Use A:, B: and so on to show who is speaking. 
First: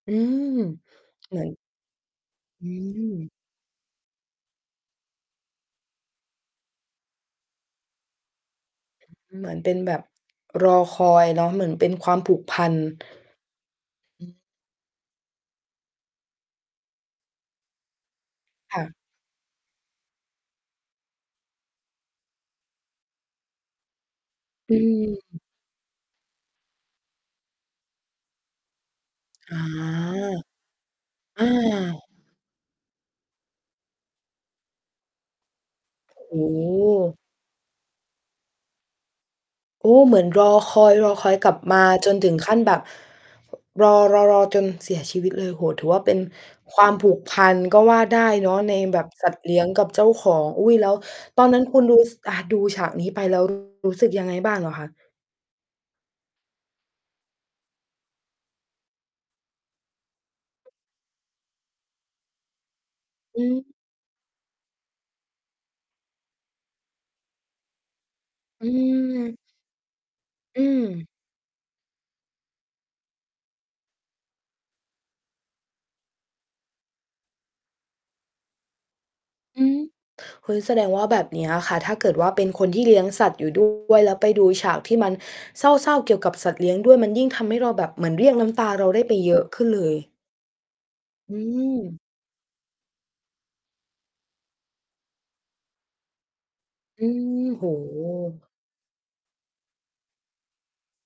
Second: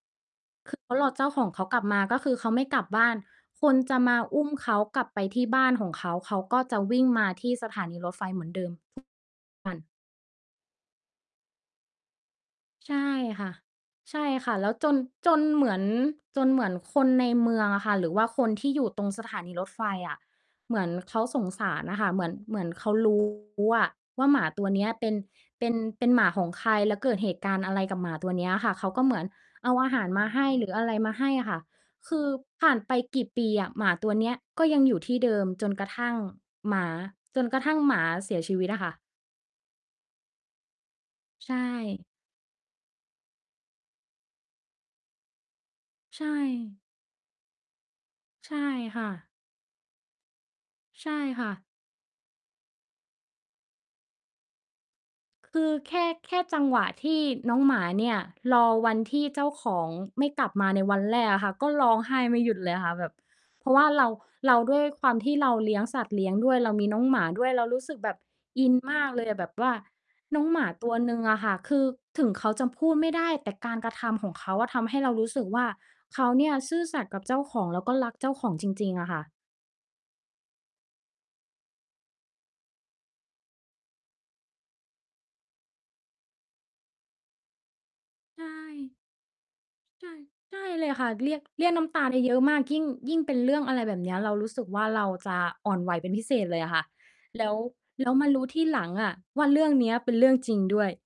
A: อืม
B: คือ เขารอเจ้า
A: เหม
B: ข
A: ือ
B: อง
A: น
B: เขากลับมา ก็คือเขาไม
A: อ
B: ่
A: ื
B: กลับบ้าน
A: ม
B: คนจะมาอุ้มเขากลับไปที่บ้านของเขา เขาก็จะวิ่งมาที่สถานีรถไฟเหมือนเดิม ท
A: มันเ
B: ุ
A: หมือน
B: ก
A: เ
B: ว
A: ป
B: ั
A: ็น
B: น
A: แบบ รอคอยเนาะ เหมือนเป็นความผูกพัน
B: ใช่ค่ะ ใช
A: อื
B: ่
A: อ
B: ค่ะ แล้ว จน จนเหมือน จนเหมือนคนในเมืองอะค่ะ หรือว่าคนที่
A: ค
B: อ
A: ่
B: ยู่
A: ะ
B: ตรงสถานีรถไฟอะ เหมือนเขาสงสารน่ะค่ะ เหมือน เหมือนเขา รู้ว่า หมาตัว
A: อื
B: เนี้ย เป็น
A: ม
B: เป็น เป็นหมาของใคร แล้วเกิดเหตุการณ์อะไรกับหมาตัวเนี้ยอะค่ะ เขาก็เหมือน
A: อา
B: เอาอาหารมาให้ หรืออะไรมาให้
A: อ
B: อะค่ะ
A: า
B: คือผ่านไปกี่ปีอะหมาตัวเนี้ย ก็ยังอยู่ที่เดิมจนกระทั่ง
A: โอ้โ
B: หมา
A: ฮ
B: จนกระทั่งหมาเสียชีวิตอะค่ะ
A: โอ้ เหมือนรอคอย รอคอยก
B: ใช
A: ลับมา
B: ่
A: จนถึงขั้นแบบ รอ ๆ ๆ จนเสียชีวิตเลย โอ้โฮ ถือว่าเป็
B: ใ
A: น
B: ช่
A: ความผูกพันก็ว่าได้เ
B: ใ
A: น
B: ช
A: าะ
B: ่
A: ในแบ
B: ค่
A: บ
B: ะ
A: สัตว์เลี้ยงกับเจ้าของ อุ๊ย แล้ว
B: ใช่
A: ต
B: ค
A: อ
B: ่
A: น
B: ะ
A: นั้นคุณดู ซ อา ดูฉากนี้ไป แล้ว รู้สึกยังไงบ้างเหรอคะ?
B: คือ แค่ แค่จังหวะที่น้องหมาเนี่ย รอวันที่เจ้าของไม่กลับมาในวันแรกอะค่ะ ก็ร้องไห้ไม่หยุดเลยค่ะ แบบ
A: อื
B: เพรา
A: ม
B: ะว่าเรา เรา ด้วยความที่เราเลี้ยงสัตว์เลี้ยงด้วย เรามีน้องหมาด้วย เรารู้สึกแบบ
A: อ
B: อ
A: ื
B: ินมากเลย
A: ม
B: อะ แบบว่าน้องห
A: อ
B: มา
A: ื
B: ตัว
A: ม
B: หนึ่งอะค่ะ คือถึงเขาจะพูดไม่ได้ แต่การกระทำของเขาอะ ทำให้เรารู้สึกว่า เขาเนี่ยซื่อสัตย์กับเจ้าของ แล้วก็รักเจ้าของจริง ๆ อะค่ะ
A: อืม เฮ้ย แสดงว่าแบบเนี้ยอะค่ะ ถ้าเกิดว่าเป็นคนที่เลี้ยงสัตว์อยู่ ด้วย แล้วไปดูฉากที่มันเศร้า ๆ เกี่ยวกับสัตว์เลี้ยงด้วย มันยิ่งทำให้เราแบบเหมือนเรียก
B: ใช
A: น้ำตาเรา
B: ่
A: ได้ไปเยอะขึ้นเลย
B: ใช่ ใช่เลยค่ะ เร
A: อ
B: ี
A: ื
B: ยก เรียกน้ำต
A: ม
B: าได้เยอะมาก ยิ่ง ยิ่งเป็นเรื่องอะไรแบบเนี้ย เรารู้สึกว่าเราจะอ่อนไหวเป็นพิเศษเลยอะค่ะ
A: อื
B: แล
A: ม
B: ้ว
A: โอ้โ
B: แล้วมารู
A: ฮ
B: ้ทีหลังอะว่า เรื่องเนี้ยเป็นเรื่องจริงด้วย